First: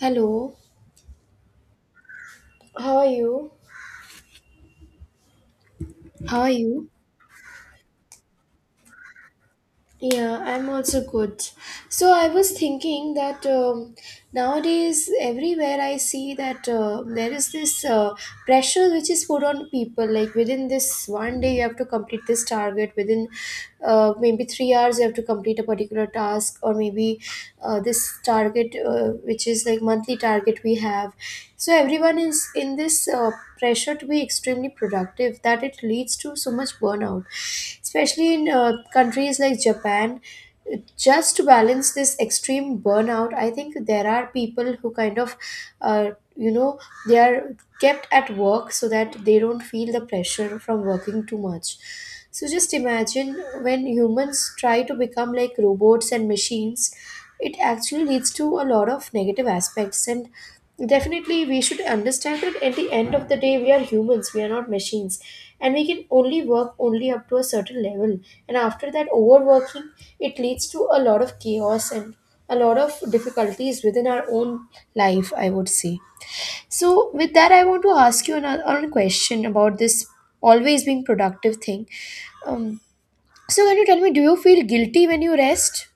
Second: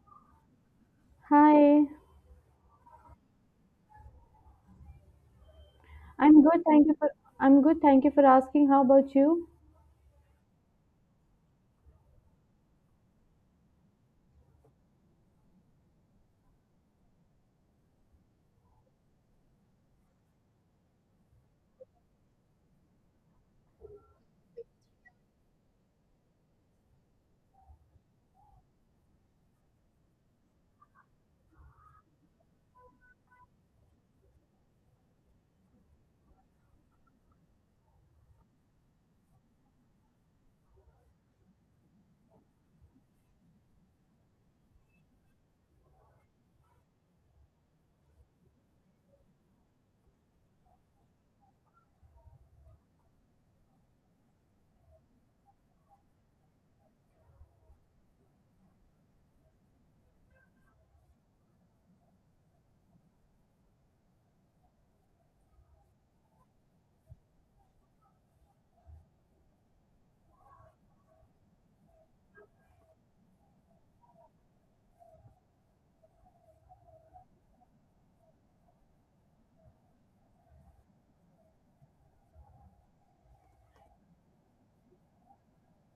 Hello, Hi, how are you? How I'm are good. Thank you? you for I'm good. Thank you for asking. How about you? Yeah, I'm also good. So I was thinking that nowadays everywhere I see that there is this pressure which is put on people. Like within this one day, you have to complete this target. Within maybe 3 hours, you have to complete a particular task, or maybe this target, which is like monthly target we have. So everyone is in this pressure to be extremely productive that it leads to so much burnout, especially in countries like Japan. Just to balance this extreme burnout, I think there are people who uh, you know, they are kept at work so that they don't feel the pressure from working too much. So just imagine, when humans try to become like robots and machines, it actually leads to a lot of negative aspects. And definitely we should understand that at the end of the day we are humans, we are not machines, and we can only work only up to a certain level, and after that overworking, it leads to a lot of chaos and a lot of difficulties within our own life, I would say. So, with that, I want to ask you another question about this always being productive thing. Um, so, can you tell me, do you feel guilty when you rest?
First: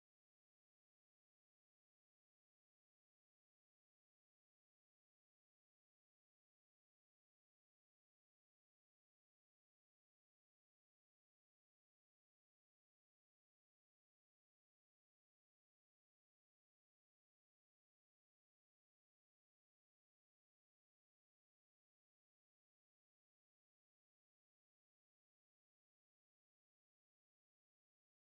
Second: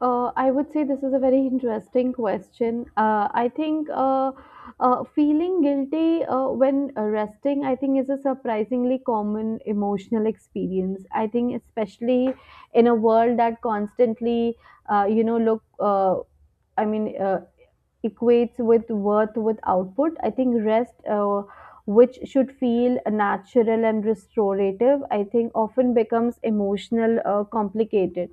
I would say this is a very interesting question. I think feeling guilty when resting, I think, is a surprisingly common emotional experience. I think, especially in a world that constantly, uh, you know, look, uh, I mean, uh, equates with worth with output. I think rest, which should feel natural and restorative, I think often becomes emotional, complicated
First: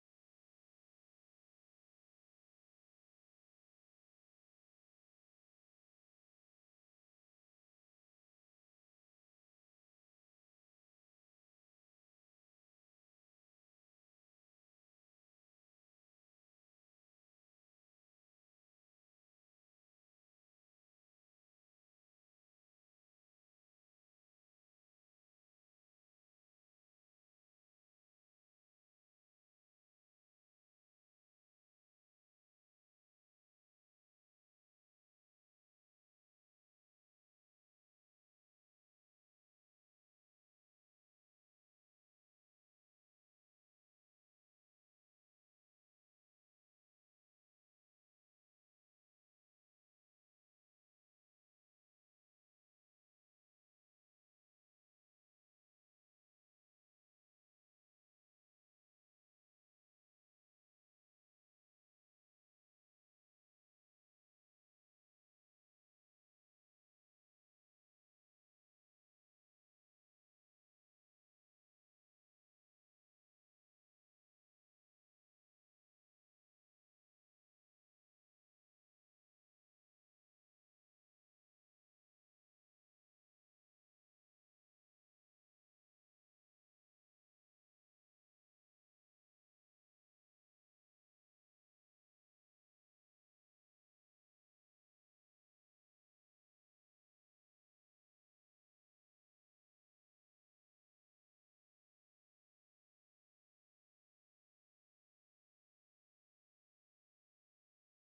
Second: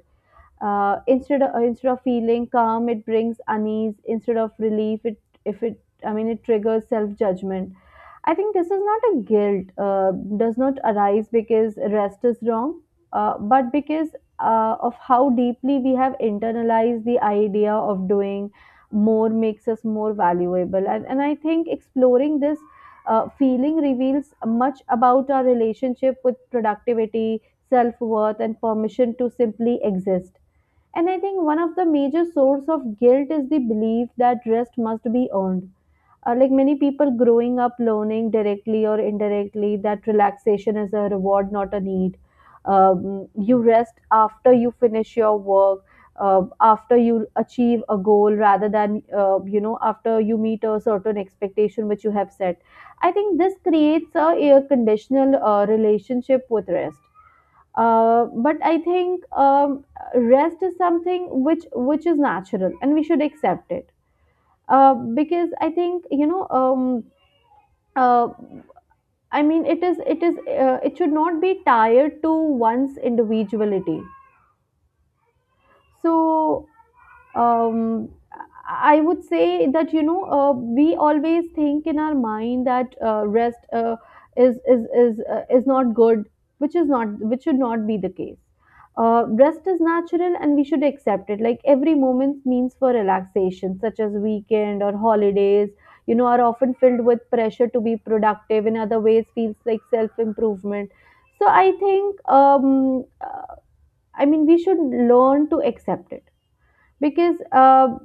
instead of feeling calm, it brings unease, instead of relief, it if it I mean it triggers self judgment. I think this is not a guilt, does not arise because rest is wrong, but because of how deeply we have internalized the idea of doing more makes us more valuable. And I think exploring this feeling reveals much about our relationship with productivity, self worth, and permission to simply exist. And I think one of the major source of guilt is the belief that rest must be earned. Like many people growing up learning directly or indirectly that relaxation is a reward, not a need. You rest after you finish your work, after you achieve a goal rather than, you know, after you meet a certain expectation which you have set. I think this creates a conditional relationship with rest, but I think rest is something which is natural, and we should accept it, because I think you know. Uh, I mean, it is it is it should not be tied to one's individuality. So um, I would say that you know, we always think in our mind that rest is not good, which is not, which should not be the case. Rest is natural and we should accept it. Like every moment means for relaxation, such as weekend or holidays. You know, are often filled with pressure to be productive. In other ways, feels like self improvement. So I think I mean we should learn to accept it because. Uh,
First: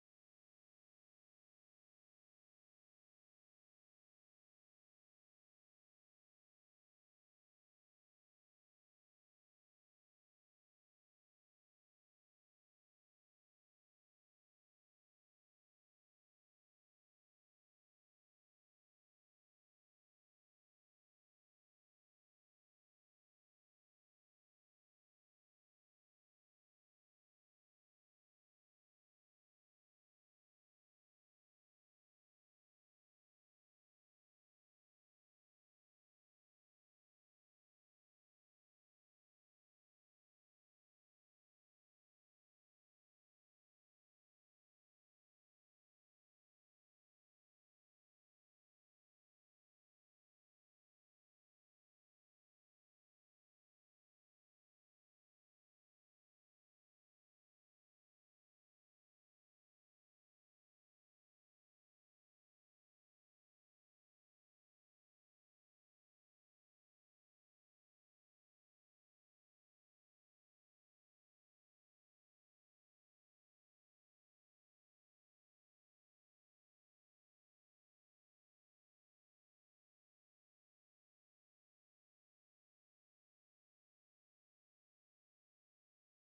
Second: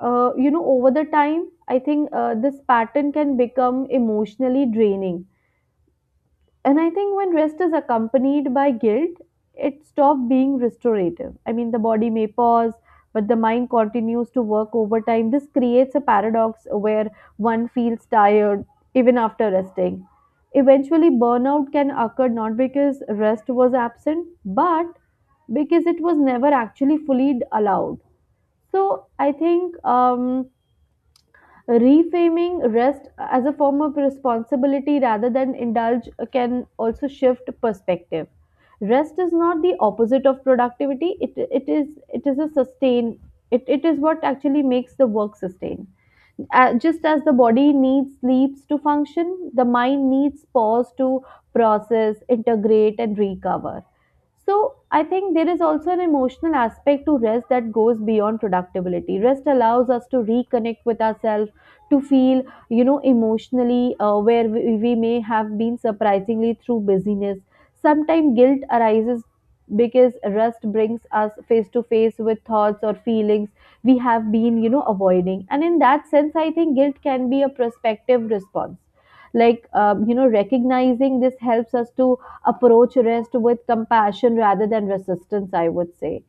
uh, You know, over the time I think this pattern can become emotionally draining, and I think when rest is accompanied by guilt, it stops being restorative. I mean, the body may pause, but the mind continues to work overtime. This creates a paradox where one feels tired even after resting. Eventually burnout can occur, not because rest was absent, but because it was never actually fully allowed. So I think reframing rest as a form of responsibility rather than indulge can also shift perspective. Rest is not the opposite of productivity, it, it is a sustain, it is what actually makes the work sustain. Uh, just as the body needs sleeps to function, the mind needs pause to process, integrate, and recover. So I think there is also an emotional aspect to rest that goes beyond productivity. Rest allows us to reconnect with ourselves, to feel, you know, emotionally, where we may have been surprisingly through busyness. Sometimes guilt arises because rest brings us face to face with thoughts or feelings we have been, you know, avoiding. And in that sense, I think guilt can be a prospective response. Like, you know, recognizing this helps us to approach arrest with compassion rather than resistance, I would say.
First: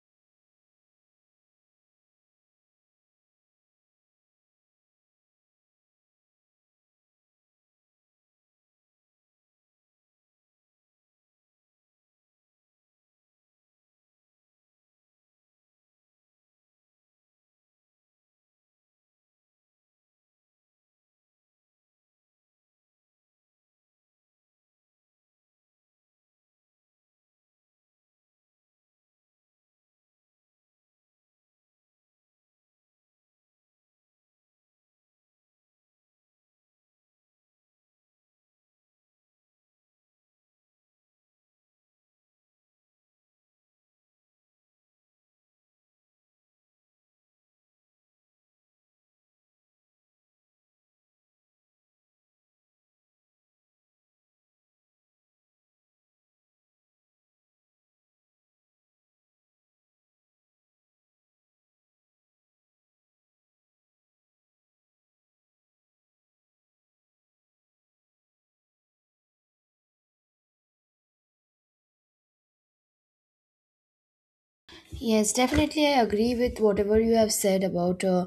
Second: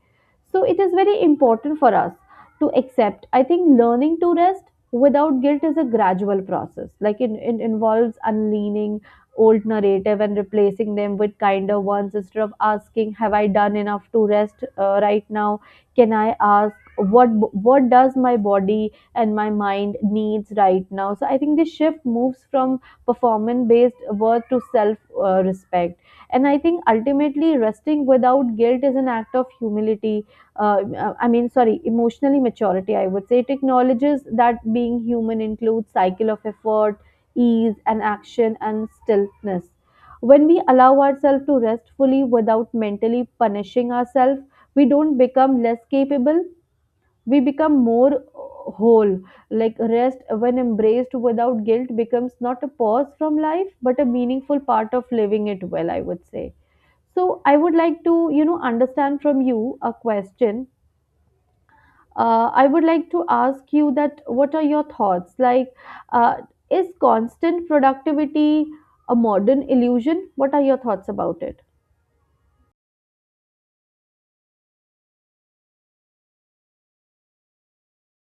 So it is very important for us to accept. I think learning to rest without guilt is a gradual process. Like it involves unleaning old narrative and replacing them with kinder ones, instead of asking, have I done enough to rest right now? Can I ask what does my body and my mind needs right now? So I think this shift moves from performance based worth to self respect. And I think ultimately resting without guilt is an act of humility, uh, I mean sorry, emotionally maturity, I would say. It acknowledges that being human includes cycle of effort, ease, and action and stillness. When we allow ourselves to rest fully without mentally punishing ourselves, we don't become less capable, we become more whole. Like rest, when embraced without guilt, becomes not a pause from life but a meaningful part of living it well, I would say. So I would like to, you know, understand from you a question. I would like to ask you that what are your thoughts? Like, uh, is constant productivity a modern illusion? What are your thoughts about it? Yes, definitely. I agree with whatever you have said about uh,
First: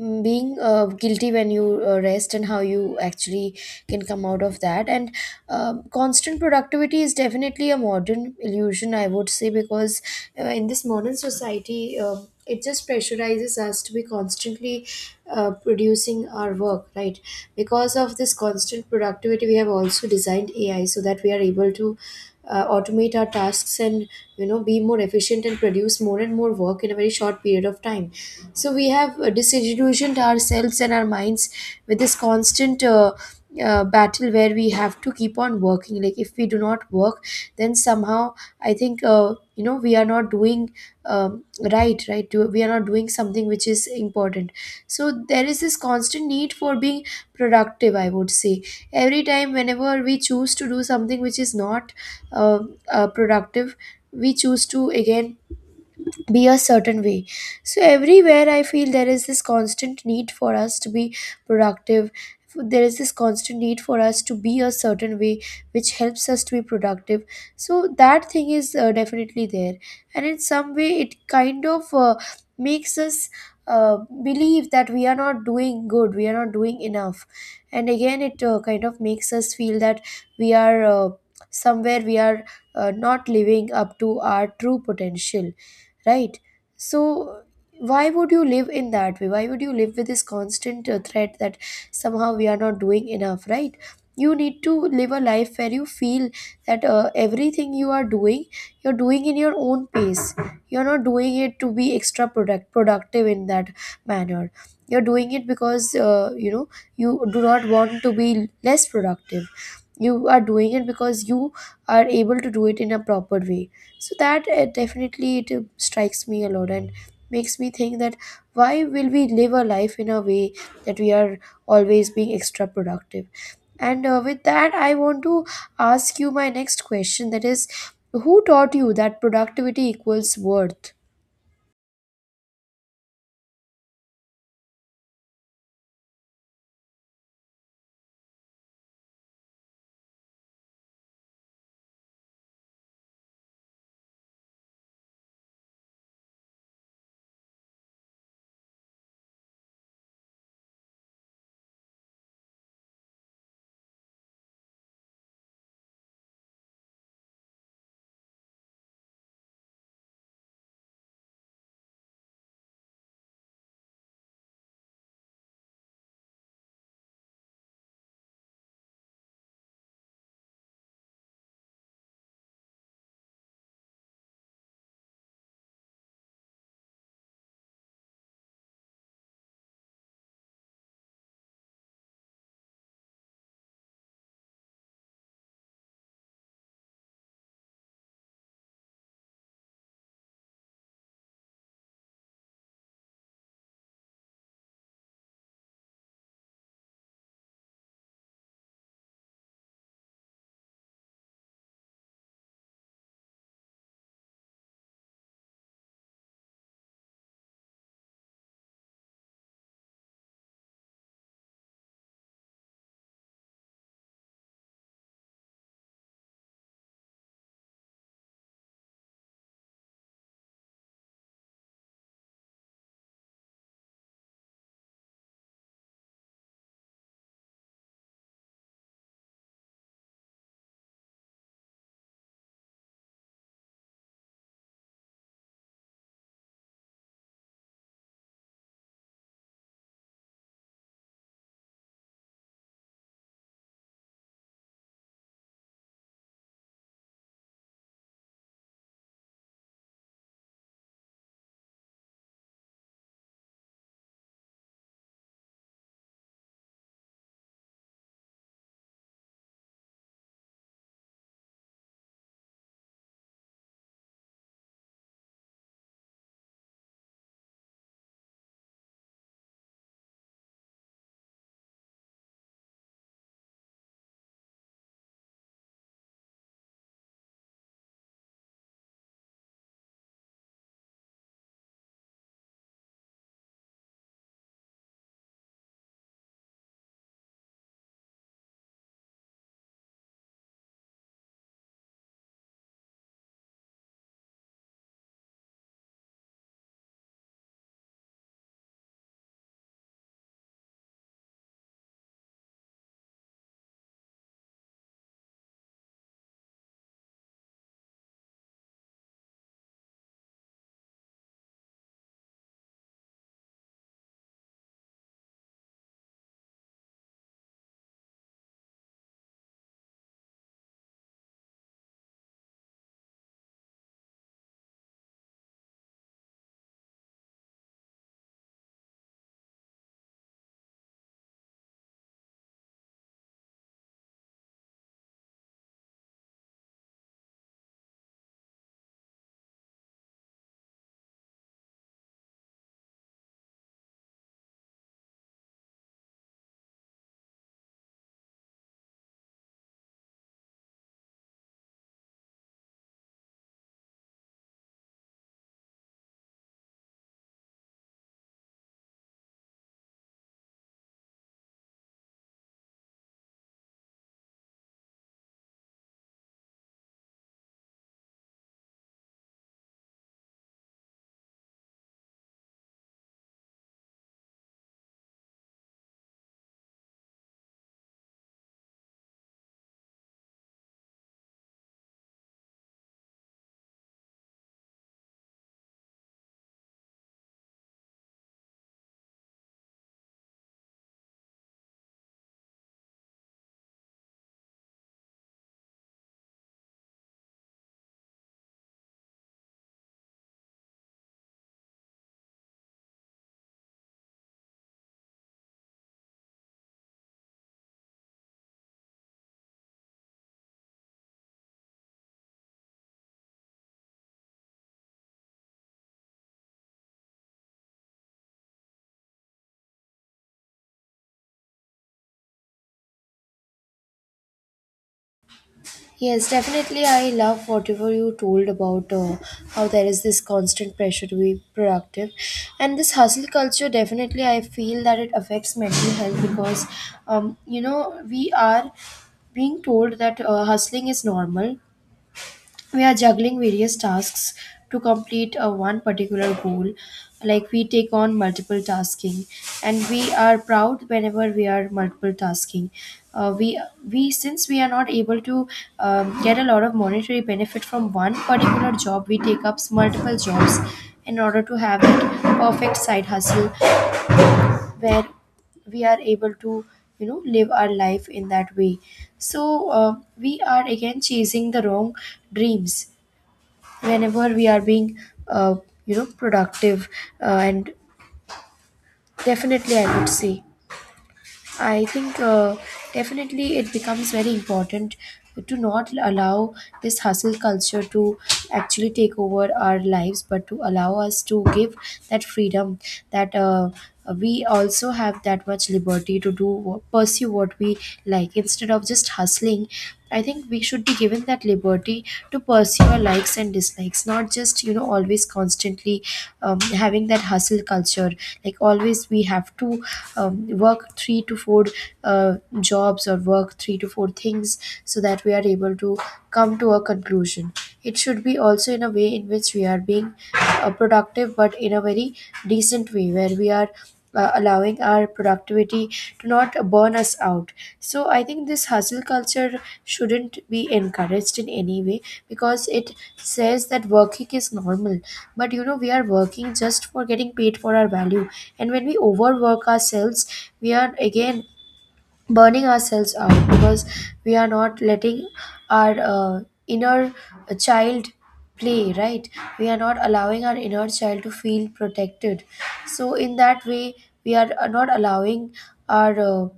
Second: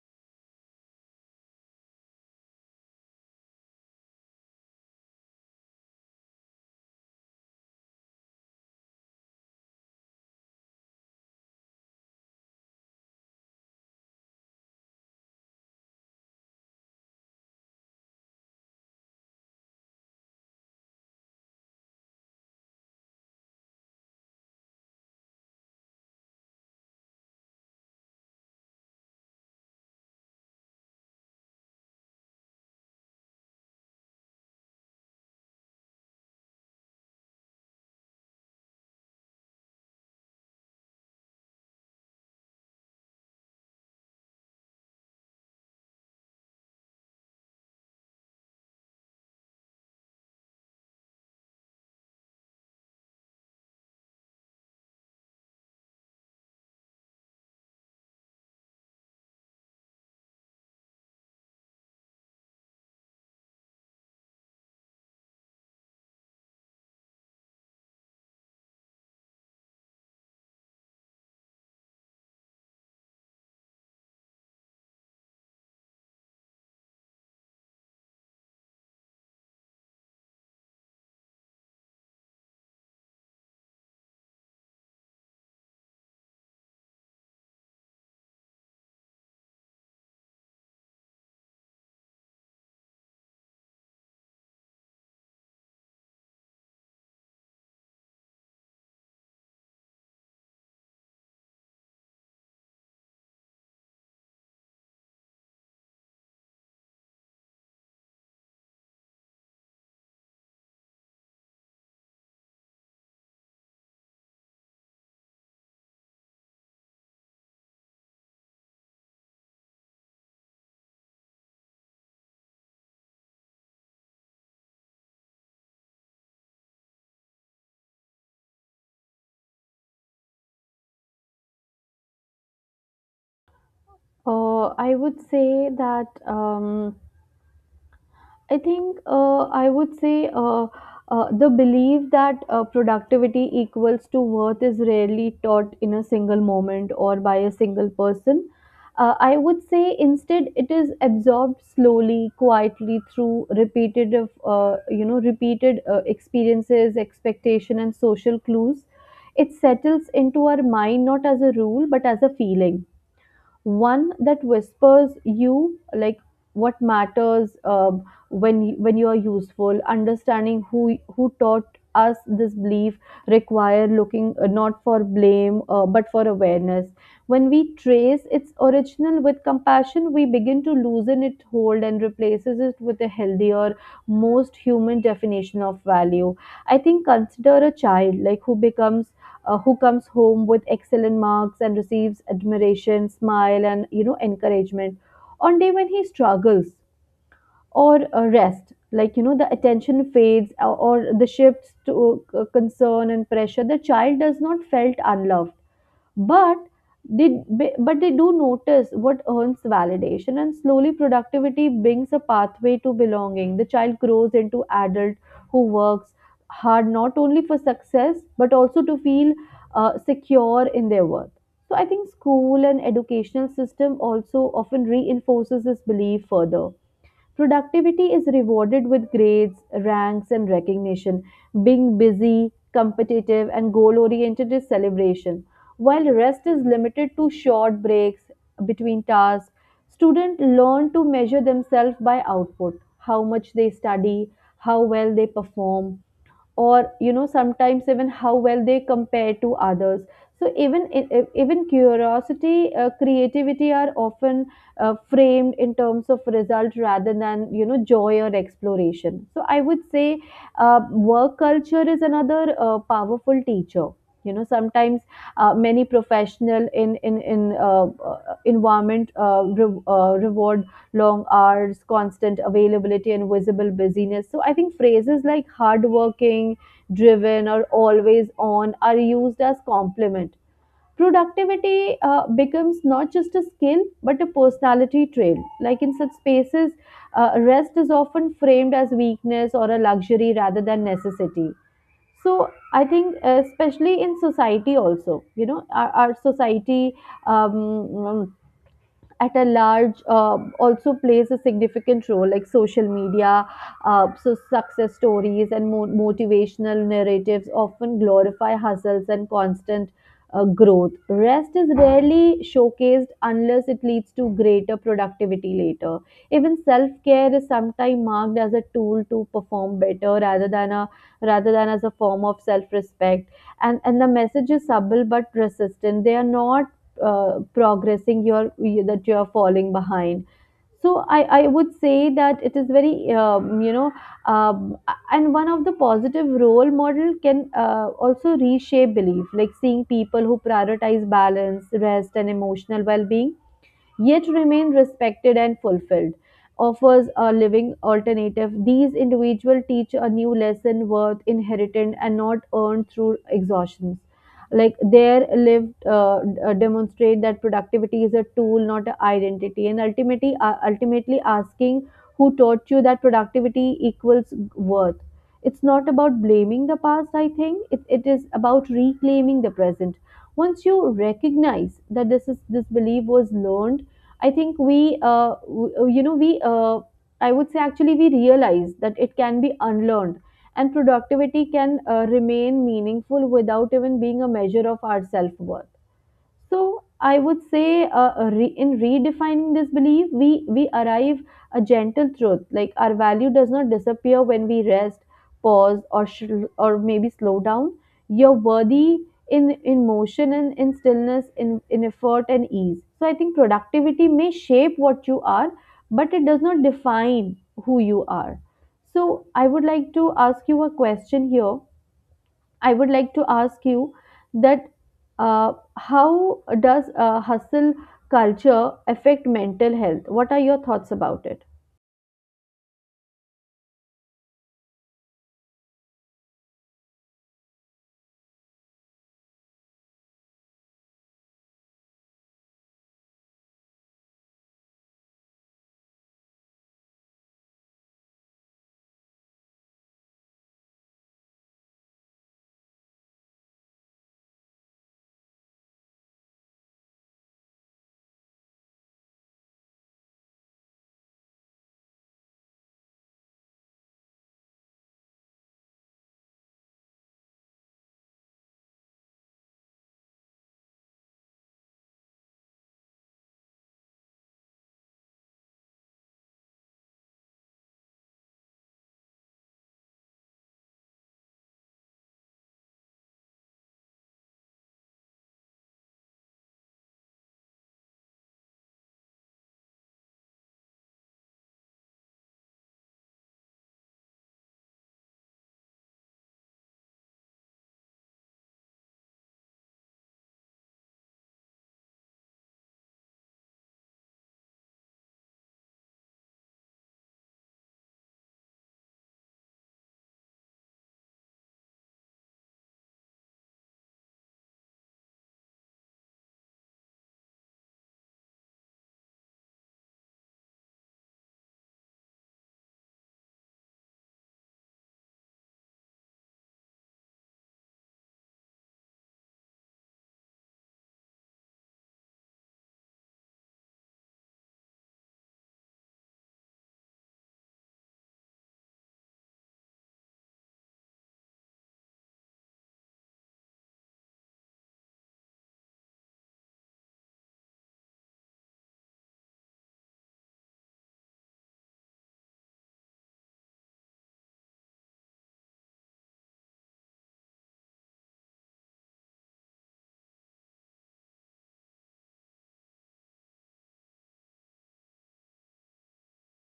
mm, being guilty when you rest and how you actually can come out of that. And um, constant productivity is definitely a modern illusion, I would say, because in this modern society, it just pressurizes us to be constantly producing our work, right? Because of this constant productivity, we have also designed AI so that we are able to automate our tasks and you know be more efficient and produce more and more work in a very short period of time. So we have disillusioned ourselves and our minds with this constant battle where we have to keep on working. Like if we do not work, then somehow I think you know we are not doing, um, we are not doing something which is important. So there is this constant need for being productive, I would say. Every time whenever we choose to do something which is not uh, productive, we choose to again be a certain way. So everywhere I feel there is this constant need for us to be productive. There is this constant need for us to be a certain way, which helps us to be productive. So that thing is definitely there, and in some way, it kind of makes us uh, believe that we are not doing good, we are not doing enough, and again, it kind of makes us feel that we are somewhere we are not living up to our true potential, right? So why would you live in that way? Why would you live with this constant threat that somehow we are not doing enough, right? You need to live a life where you feel that everything you are doing, you're doing in your own pace. You're not doing it to be extra productive in that manner. You're doing it because you know you do not want to be less productive. You are doing it because you are able to do it in a proper way. So that definitely it strikes me a lot and makes me think that why will we live a life in a way that we are always being extra productive. And with that I want to ask you my next question, that is, who taught you that productivity equals worth? I would say that. I think I would say The belief that productivity equals to worth is rarely taught in a single moment or by a single person. I would say instead it is absorbed slowly, quietly through repeated, of, you know, repeated experiences, expectation, and social clues. It settles into our mind not as a rule but as a feeling, one that whispers you like what matters when when you are useful. Understanding who taught us this belief require looking, not for blame, but for awareness. When we trace its original with compassion, we begin to loosen its hold and replaces it with a healthier, most human definition of value. I think consider a child, like who becomes who comes home with excellent marks and receives admiration, smile, and you know encouragement. On day when he struggles or rest, like you know the attention fades, or the shifts to concern and pressure, the child does not felt unloved, but they they do notice what earns validation, and slowly productivity brings a pathway to belonging. The child grows into adult who works hard not only for success but also to feel secure in their worth. So I think school and educational system also often reinforces this belief further. Productivity is rewarded with grades, ranks, and recognition. Being busy, competitive, and goal oriented is celebration, while rest is limited to short breaks between tasks. Students learn to measure themselves by output, how much they study, how well they perform, or you know sometimes even how well they compare to others. So even even curiosity, creativity are often framed in terms of result rather than you know joy or exploration. So I would say work culture is another powerful teacher. You know sometimes many professional in environment reward long hours, constant availability, and visible busyness. So I think phrases like hardworking, driven, or always on are used as compliment. Productivity becomes not just a skill but a personality trait. Like in such spaces, rest is often framed as weakness or a luxury rather than necessity. So I think, especially in society, also, you know, our society um, at a large also plays a significant role, like social media. So success stories and motivational narratives often glorify hustles and constant growth. Rest is rarely showcased unless it leads to greater productivity later. Even self-care is sometimes marked as a tool to perform better, rather than a rather than as a form of self-respect. And the message is subtle but persistent. They are not progressing, that you're falling behind. So I would say that it is very um, you know um, and one of the positive role model can also reshape belief, like seeing people who prioritize balance, rest, and emotional well-being yet remain respected and fulfilled, offers a living alternative. These individuals teach a new lesson, worth inherited and not earned through exhaustions. Like their lived demonstrate that productivity is a tool, not an identity. And ultimately, ultimately asking who taught you that productivity equals worth. It's not about blaming the past, I think. It is about reclaiming the present. Once you recognize that this belief was learned, I think you know, I would say actually we realize that it can be unlearned, and productivity can remain meaningful without even being a measure of our self worth. So I would say, in redefining this belief, we arrive a gentle truth. Like our value does not disappear when we rest, pause, or maybe slow down. You're worthy in motion and in stillness, in effort and ease. So I think productivity may shape what you are, but it does not define who you are. So I would like to ask you a question here. I would like to ask you that how does hustle culture affect mental health? What are your thoughts about it? Yes, definitely. I love whatever you told about how there is this constant pressure to be productive. And this hustle culture, definitely, I feel that it affects mental health because, you know, we are being told that hustling is normal. We are juggling various tasks to complete a one particular goal. Like we take on multiple tasking, and we are proud whenever we are multiple tasking. Uh, we we since we are not able to get a lot of monetary benefit from one particular job, we take up multiple jobs in order to have that perfect side hustle where we are able to you know live our life in that way. So we are again chasing the wrong dreams whenever we are being uh, you know productive. And definitely I would say, I think definitely it becomes very important to not allow this hustle culture to actually take over our lives, but to allow us to give that freedom, that we also have that much liberty to do pursue what we like instead of just hustling. I think we should be given that liberty to pursue your likes and dislikes, not just you know always constantly having that hustle culture. Like always we have to um, work three to four uh, jobs or work three to four things so that we are able to come to a conclusion. It should be also in a way in which we are being productive but in a very decent way where we are allowing our productivity to not burn us out. So I think this hustle culture shouldn't be encouraged in any way because it says that working is normal. But you know, we are working just for getting paid for our value. And when we overwork ourselves, we are again burning ourselves out because we are not letting our inner child play, right? We are not allowing our inner child to feel protected. So in that way we are not allowing our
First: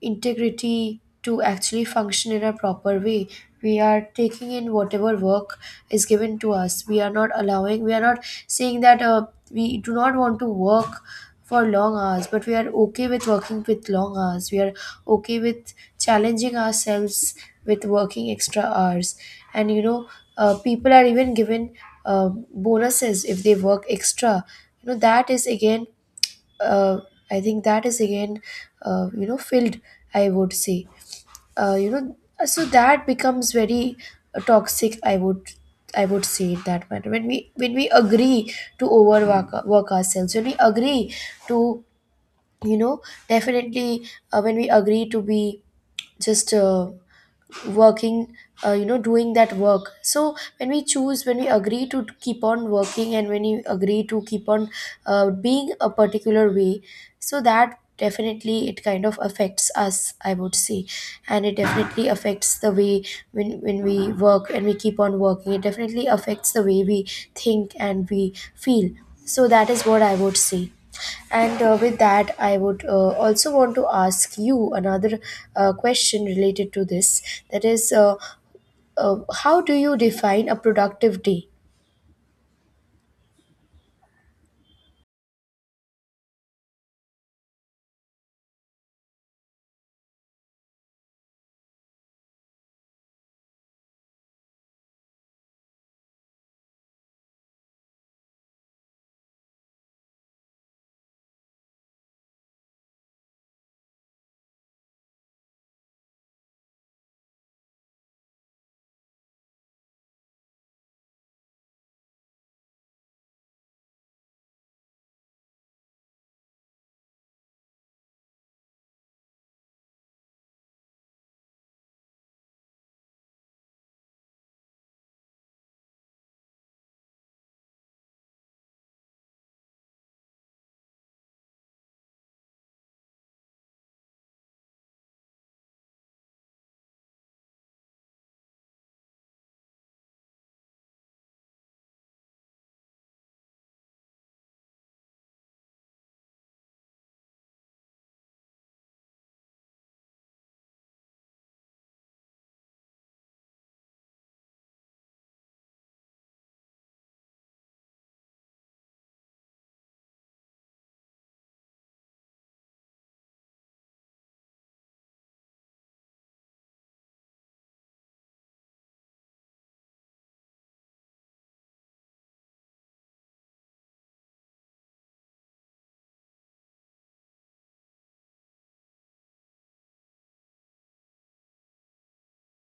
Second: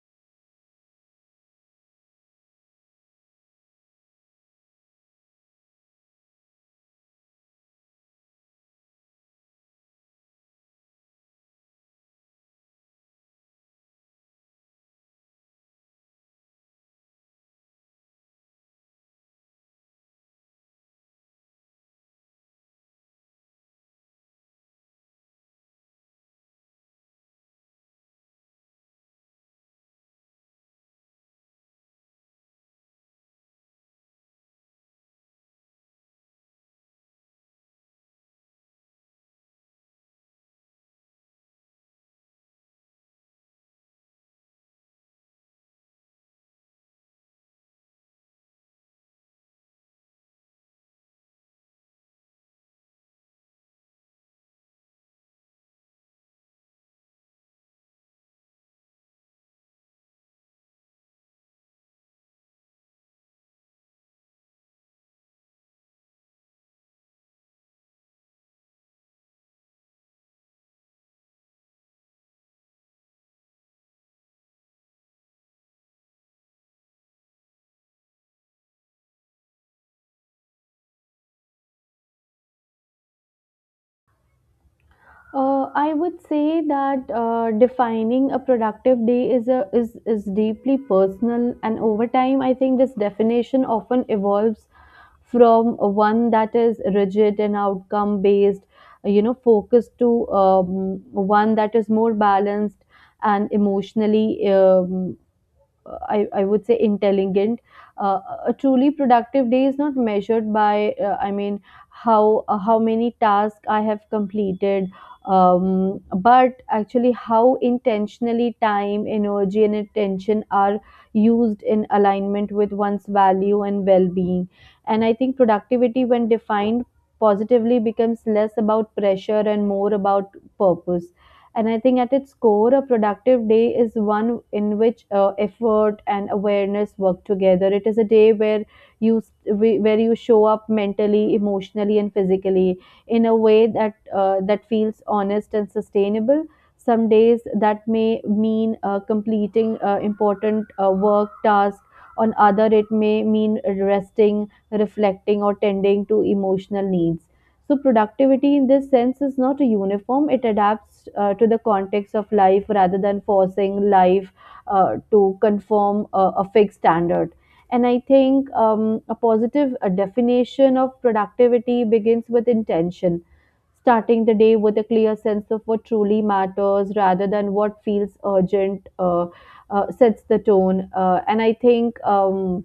integrity to actually function in a proper way. We are taking in whatever work is given to us. We are not allowing, we are not saying that we do not want to work for long hours, but we are okay with working with long hours. We are okay with challenging ourselves with working extra hours. And you know, people are even given bonuses if they work extra. You know, that is again, uh, I think that is again, you know, filled, I would say, so that becomes very toxic, I would say it that manner. When we, when we agree to overwork work ourselves, when we agree to, you know, definitely when we agree to be just. Working you know doing that work. So when we choose, when we agree to keep on working, and when you agree to keep on being a particular way, so that definitely it kind of affects us, I would say. And it definitely affects the way, when we work and we keep on working, it definitely affects the way we think and we feel. So that is what I would say. And with that, I would also want to ask you another question related to this. That is, uh, how do you define a productive day? I would say that defining a productive day is a is is deeply personal, and over time, I think this definition often evolves from one that is rigid and outcome based, you know, focused to one that is more balanced and emotionally I would say intelligent. Uh, a truly productive day is not measured by, how many tasks I have completed, but actually how intentionally time, energy, and attention are used in alignment with one's value and well-being. And I think productivity, when defined positively, becomes less about pressure and more about purpose. And I think at its core, a productive day is one in which effort and awareness work together. It is a day where you where you show up mentally, emotionally, and physically in a way that that feels honest and sustainable. Some days that may mean completing important work tasks. On other, it may mean resting, reflecting, or tending to emotional needs. So, productivity in this sense is not uniform, it adapts to the context of life rather than forcing life to conform a fixed standard. And I think a positive definition of productivity begins with intention, starting the day with a clear sense of what truly matters rather than what feels urgent sets the tone. And I think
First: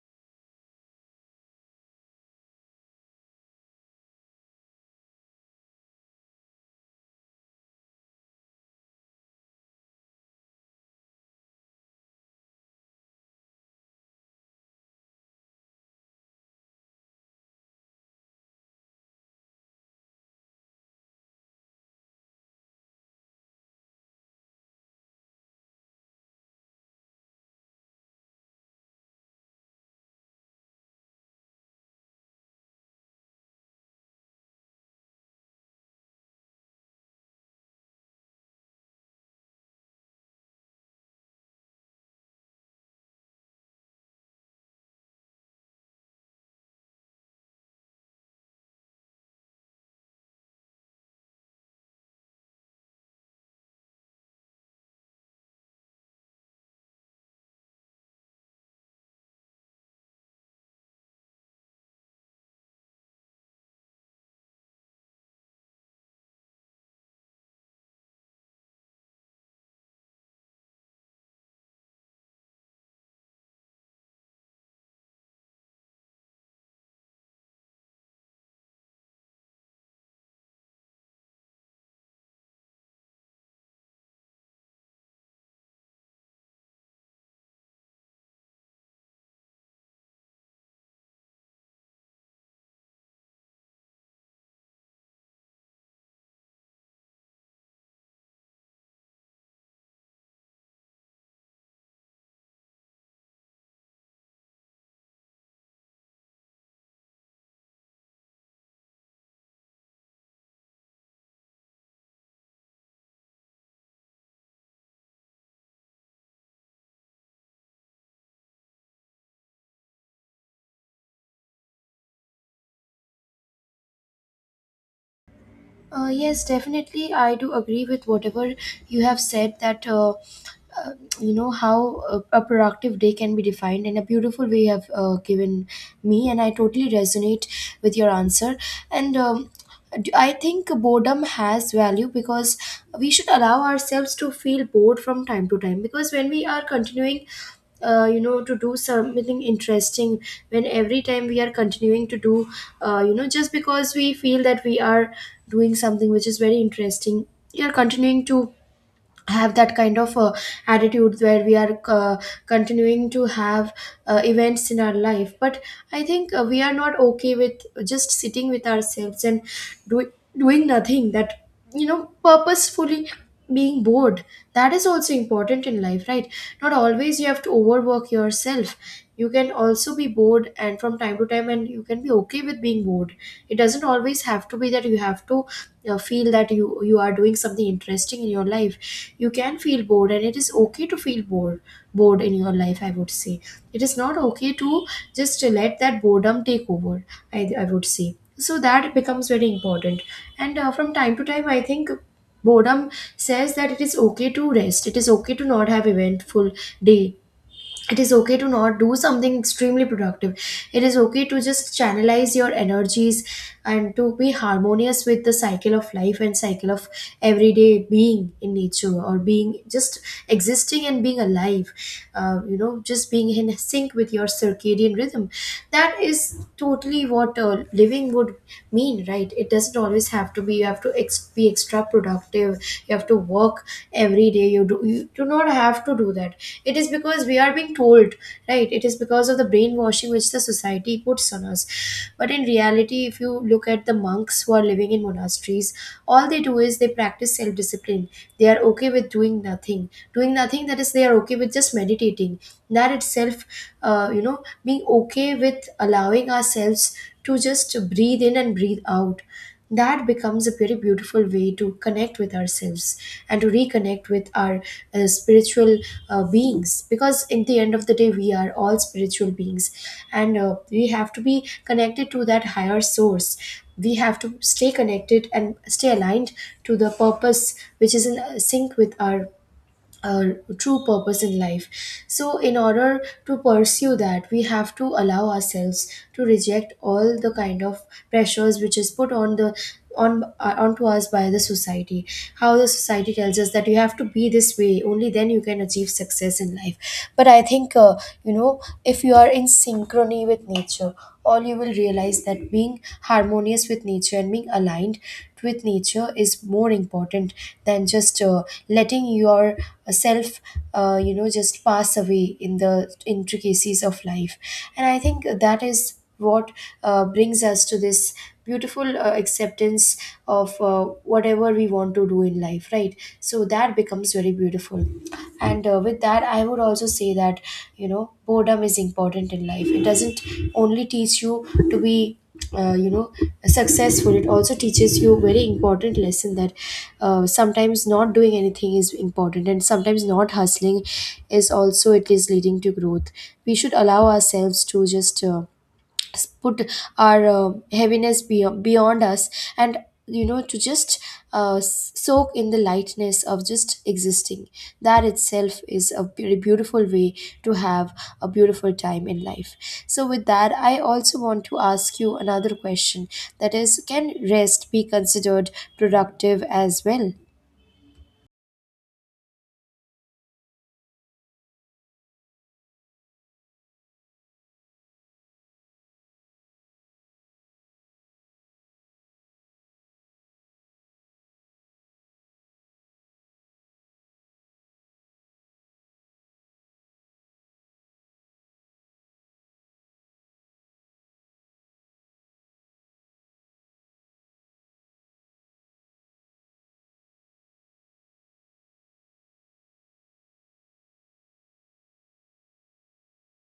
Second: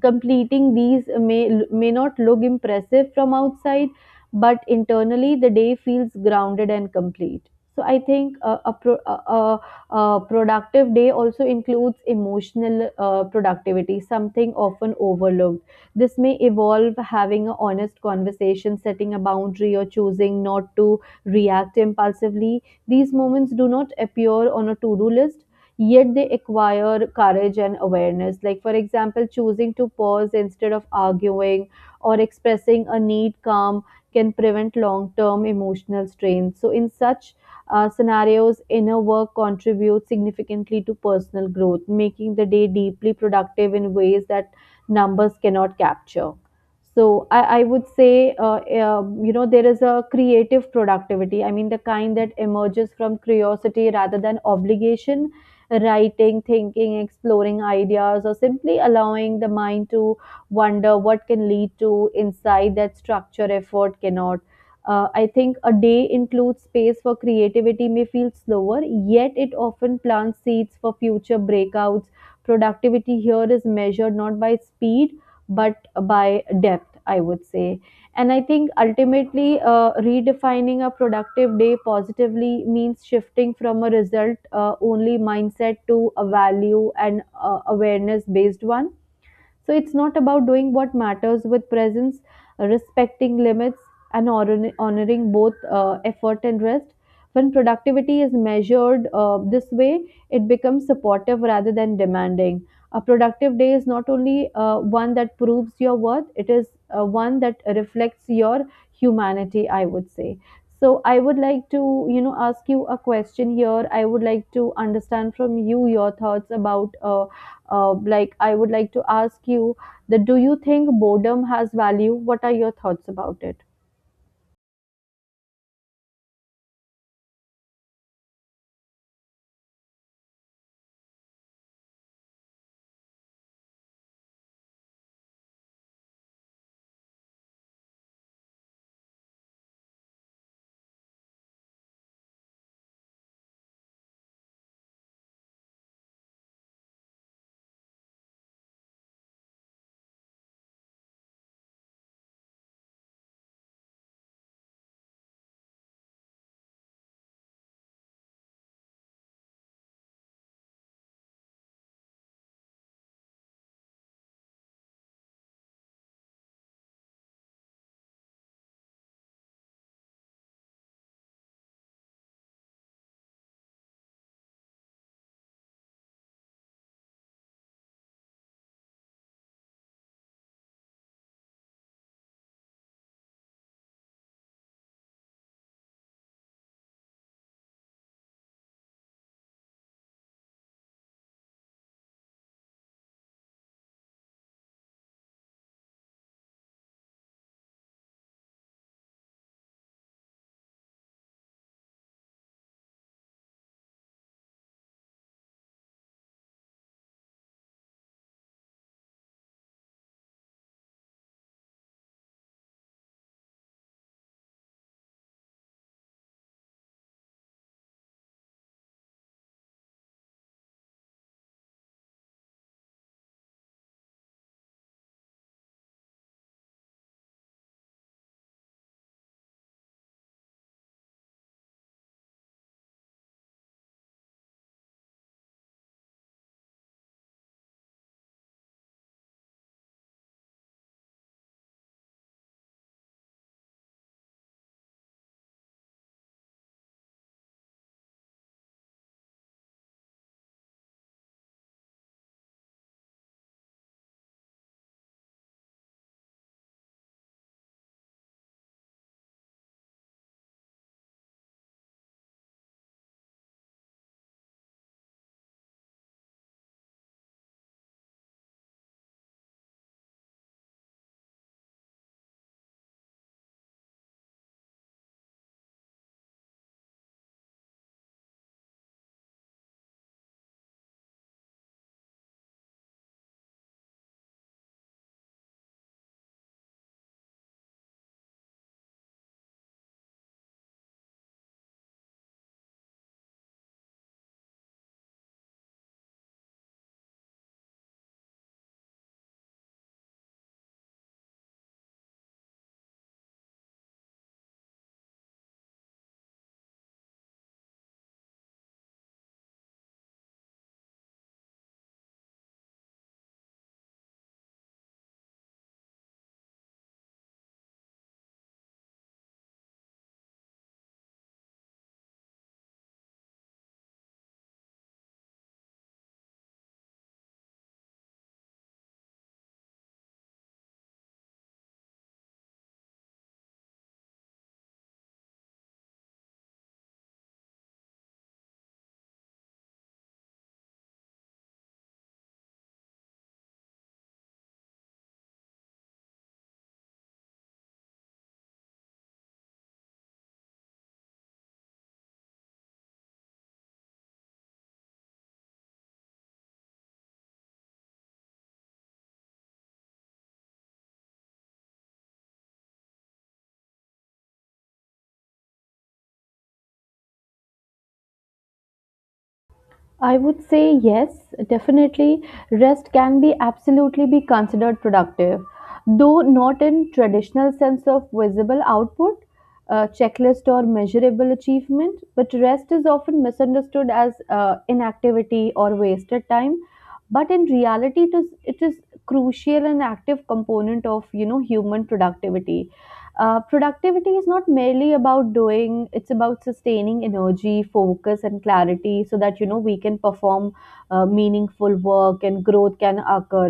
completing these may not look impressive from outside, but internally the day feels grounded and complete. So I think a productive day also includes emotional productivity, something often overlooked. This may evolve having an honest conversation, setting a boundary, or choosing not to react impulsively. These moments do not appear on a to do list, yet they acquire courage and awareness. Like, for example, choosing to pause instead of arguing or expressing a need calm can prevent long term emotional strain. So, in such scenarios, inner work contributes significantly to personal growth, making the day deeply productive in ways that numbers cannot capture. So I would say, you know, there is a creative productivity. I mean, the kind that emerges from curiosity rather than obligation, writing, thinking, exploring ideas, or simply allowing the mind to wonder what can lead to insight that structure effort cannot. I think a day includes space for creativity may feel slower, yet it often plants seeds for future breakouts. Productivity here is measured not by speed but by depth, I would say. And I think ultimately, redefining a productive day positively means shifting from a result only mindset to a value and awareness based one. So it's not about doing what matters with presence, respecting limits, and honoring both effort and rest. When productivity is measured this way, it becomes supportive rather than demanding. A productive day is not only one that proves your worth, it is one that reflects your humanity, I would say. So I would like to, you know, ask you a question here. I would like to understand from you your thoughts about like I would like to ask you that, do you think boredom has value? What are your thoughts about it? Yes, definitely. I do agree with whatever you have said that, uh, you know, how a productive day can be defined in a beautiful way you have given me, and I totally resonate with your answer. And I think boredom has value because we should allow ourselves to feel bored from time to time. Because when we are continuing you know to do something interesting, when every time we are continuing to do you know just because we feel that we are doing something which is very interesting, we are continuing to have that kind of attitude where we are continuing to have events in our life. But I think we are not okay with just sitting with ourselves and do- doing nothing. That you know purposefully being bored, that is also important in life, right? Not always you have to overwork yourself. You can also be bored and from time to time, and you can be okay with being bored. It doesn't always have to be that you have to feel that you are doing something interesting in your life. You can feel bored and it is okay to feel bored in your life, I would say. It is not okay to just let that boredom take over, I would say. So that becomes very important. And from time to time, I think boredom says that it is okay to rest, it is okay to not have eventful day, it is okay to not do something extremely productive, it is okay to just channelize your energies and to be harmonious with the cycle of life and cycle of everyday, being in nature or being just existing and being alive. You know, just being in sync with your circadian rhythm, that is totally what living would mean, right? It doesn't always have to be you have to be extra productive, you have to work every day. You do you do not have to do that. It is because we are being told, right? It is because of the brainwashing which the society puts on us. But in reality, if you look at the monks who are living in monasteries, all they do is they practice self discipline. They are okay with doing nothing, doing nothing, that is, they are okay with just meditating. That itself, you know, being okay with allowing ourselves to just breathe in and breathe out, that becomes a very beautiful way to connect with ourselves and to reconnect with our spiritual beings. Because in the end of the day we are all spiritual beings, and we have to be connected to that higher source. We have to stay connected and stay aligned to the purpose which is in sync with our a true purpose in life. So, in order to pursue that, we have to allow ourselves to reject all the kind of pressures which is put on the on onto us by the society. How the society tells us that you have to be this way, only then you can achieve success in life. But I think you know if you are in synchrony with nature, all you will realize that being harmonious with nature and being aligned with nature is more important than just letting your self you know just pass away in the intricacies of life. And I think that is what brings us to this beautiful acceptance of whatever we want to do in life, right? So that becomes very beautiful. And with that, I would also say that you know boredom is important in life. It doesn't only teach you to be you know successful, it also teaches you very important lesson that sometimes not doing anything is important, and sometimes not hustling is also it is leading to growth. We should allow ourselves to just put our heaviness beyond us and you know to just soak in the lightness of just existing. That itself is a beautiful way to have a beautiful time in life. So with that I also want to ask you another question, that is, can rest be considered productive as well? I would say yes, definitely. Rest can be absolutely be considered productive, though not in traditional sense of visible output, checklist or measurable achievement. But rest is often misunderstood as inactivity or wasted time. But in reality, it is crucial and active component of, you know, human productivity. Productivity is not merely about doing, it's about sustaining energy, focus, and clarity so that, you know, we can perform meaningful work and growth can occur.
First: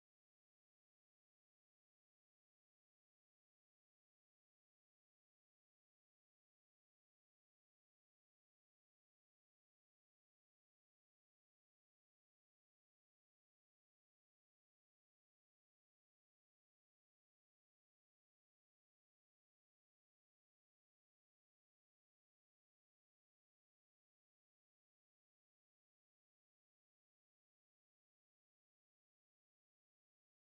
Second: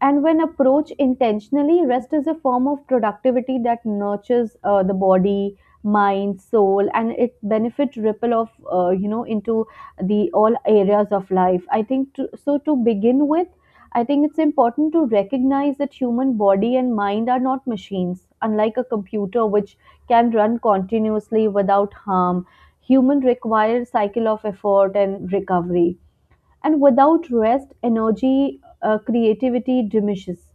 And when approached intentionally, rest is a form of productivity that nurtures the body, mind, soul, and it benefit ripple of, you know, into the all areas of life. I think to, so. To begin with, I think it's important to recognize that human body and mind are not machines, unlike a computer which can run continuously without harm. Human require cycle of effort and recovery, and without rest, energy, creativity diminishes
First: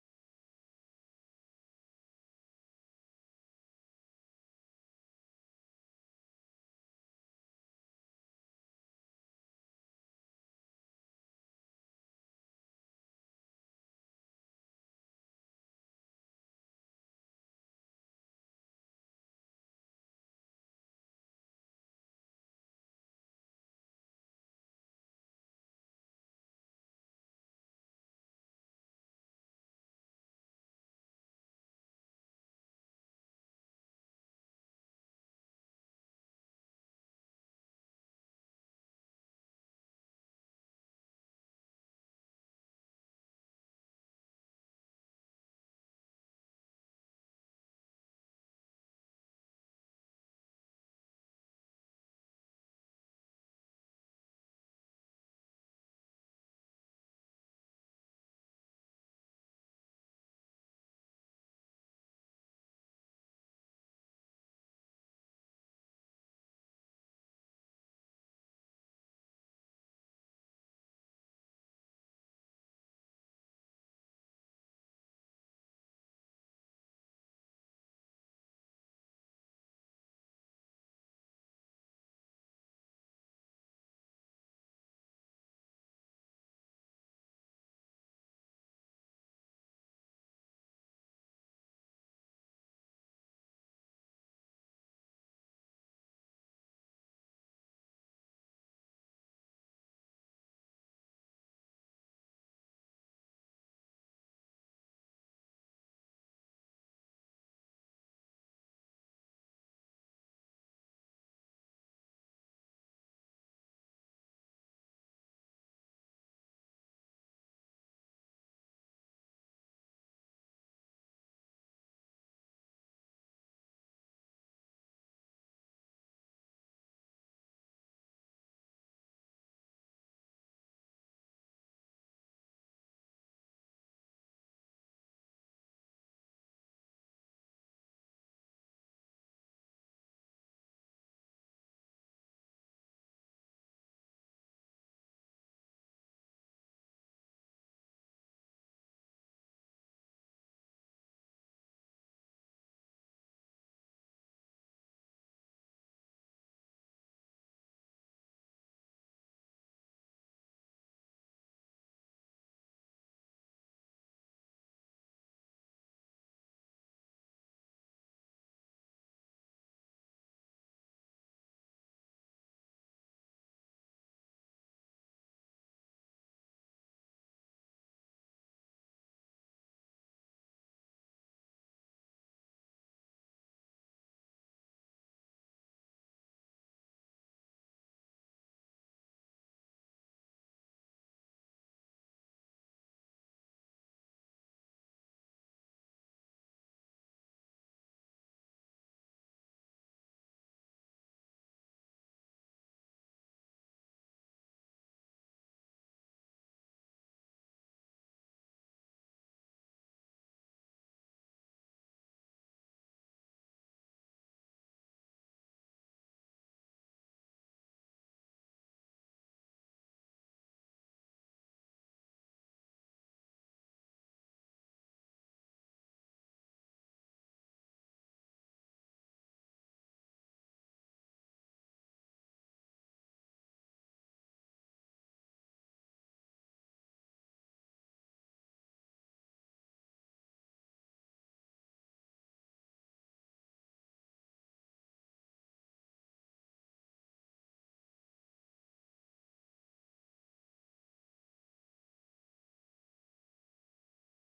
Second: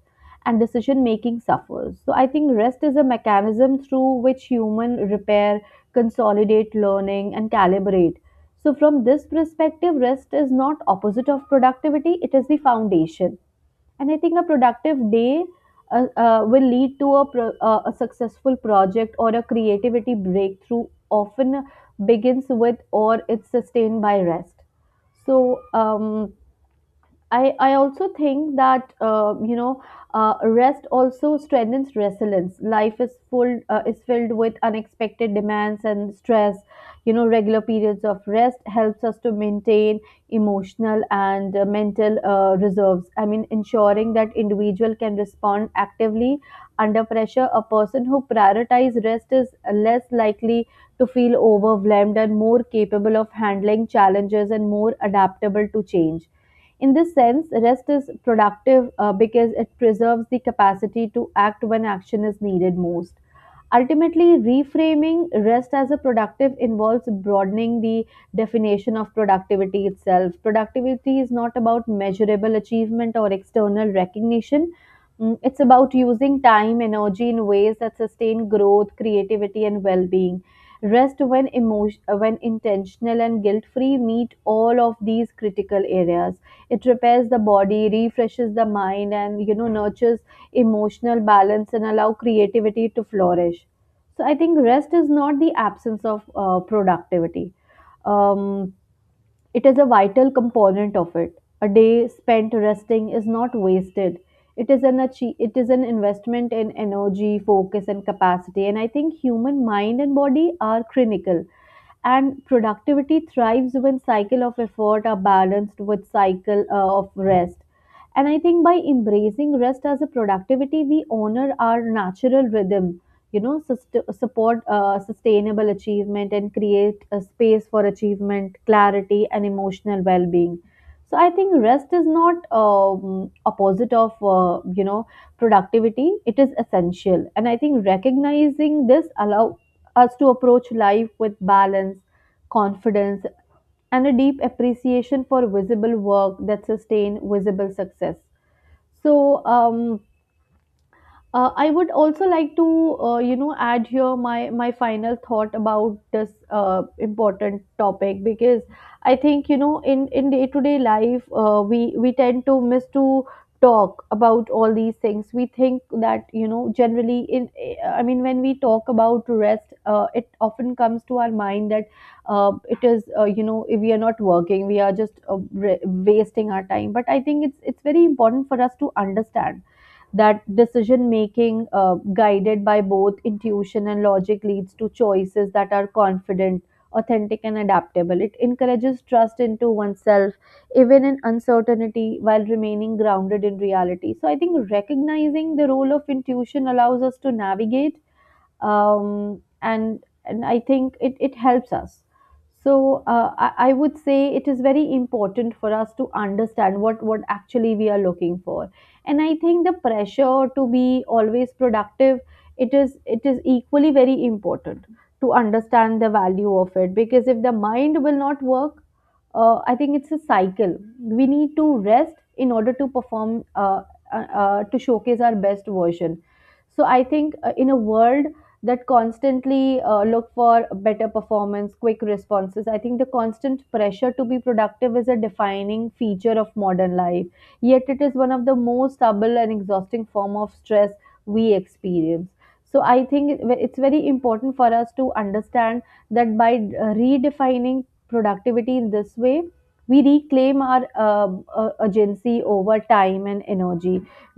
and decision making suffers. So I think rest is a mechanism through which human repair, consolidate learning and calibrate. So from this perspective, rest is not opposite of productivity, it is the foundation. And I think a productive day will lead to a successful project or a creativity breakthrough often begins with or it's sustained by rest. So, I also think that, you know, rest also strengthens resilience. Life is full is filled with unexpected demands and stress. You know, regular periods of rest helps us to maintain emotional and mental reserves. I mean, ensuring that individual can respond actively under pressure. A person who prioritizes rest is less likely to feel overwhelmed and more capable of handling challenges and more adaptable to change. In this sense, rest is productive because it preserves the capacity to act when action is needed most. Ultimately, reframing rest as a productive involves broadening the definition of productivity itself. Productivity is not about measurable achievement or external recognition. Mm, it's about using time, energy in ways that sustain growth, creativity, and well being. Rest when emotion, when intentional and guilt free meet all of these critical areas. It repairs the body, refreshes the mind, and, you know, nurtures emotional balance and allow creativity to flourish. So I think rest is not the absence of productivity. Um, it is a vital component of it. A day spent resting is not wasted. It is it is an investment in energy, focus, and capacity. And I think human mind and body are critical, and productivity thrives when cycle of effort are balanced with cycle of rest. And I think by embracing rest as a productivity we honor our natural rhythm, you know, support sustainable achievement and create a space for achievement clarity and emotional well-being. So I think rest is not opposite of, you know, productivity. It is essential, and I think recognizing this allow us to approach life with balance, confidence, and a deep appreciation for visible work that sustain visible success. So, I would also like to, you know, add here my final thought about this important topic, because I think, you know, in day to day life we tend to miss to talk about all these things. We think that, you know, generally in, I mean, when we talk about rest, it often comes to our mind that it is, you know, if we are not working, we are just wasting our time. But I think it's very important for us to understand that decision making guided by both intuition and logic leads to choices that are confident, authentic and adaptable. It encourages trust into oneself even in uncertainty while remaining grounded in reality. So I think recognizing the role of intuition allows us to navigate, and I think it helps us. So I would say it is very important for us to understand what actually we are looking for, and I think the pressure to be always productive, it is equally very important to understand the value of it, because if the mind will not work, I think it's a cycle. We need to rest in order to perform, to showcase our best version. So I think in a world that constantly look for better performance, quick responses. I think the constant pressure to be productive is a defining feature of modern life. Yet it is one of the most subtle and exhausting form of stress we experience. So I think it's very important for us to understand that by redefining productivity in this way, we reclaim our agency over time and energy.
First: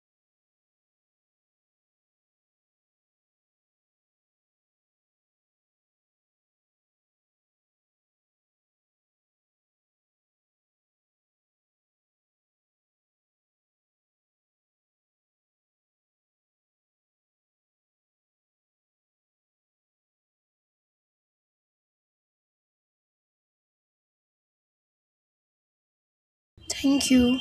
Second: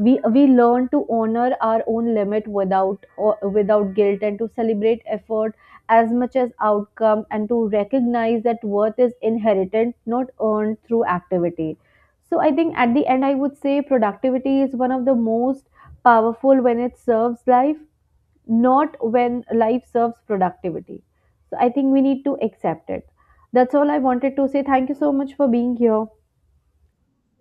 We learn to honor our own limit without or without guilt, and to celebrate effort as much as outcome, and to recognize that worth is inherited not earned through activity. So I think at the end I would say productivity is one of the most powerful when it serves life, not when life serves productivity. So I think we need to accept it. That's all I wanted to say. Thank you so much for being here. Thank you.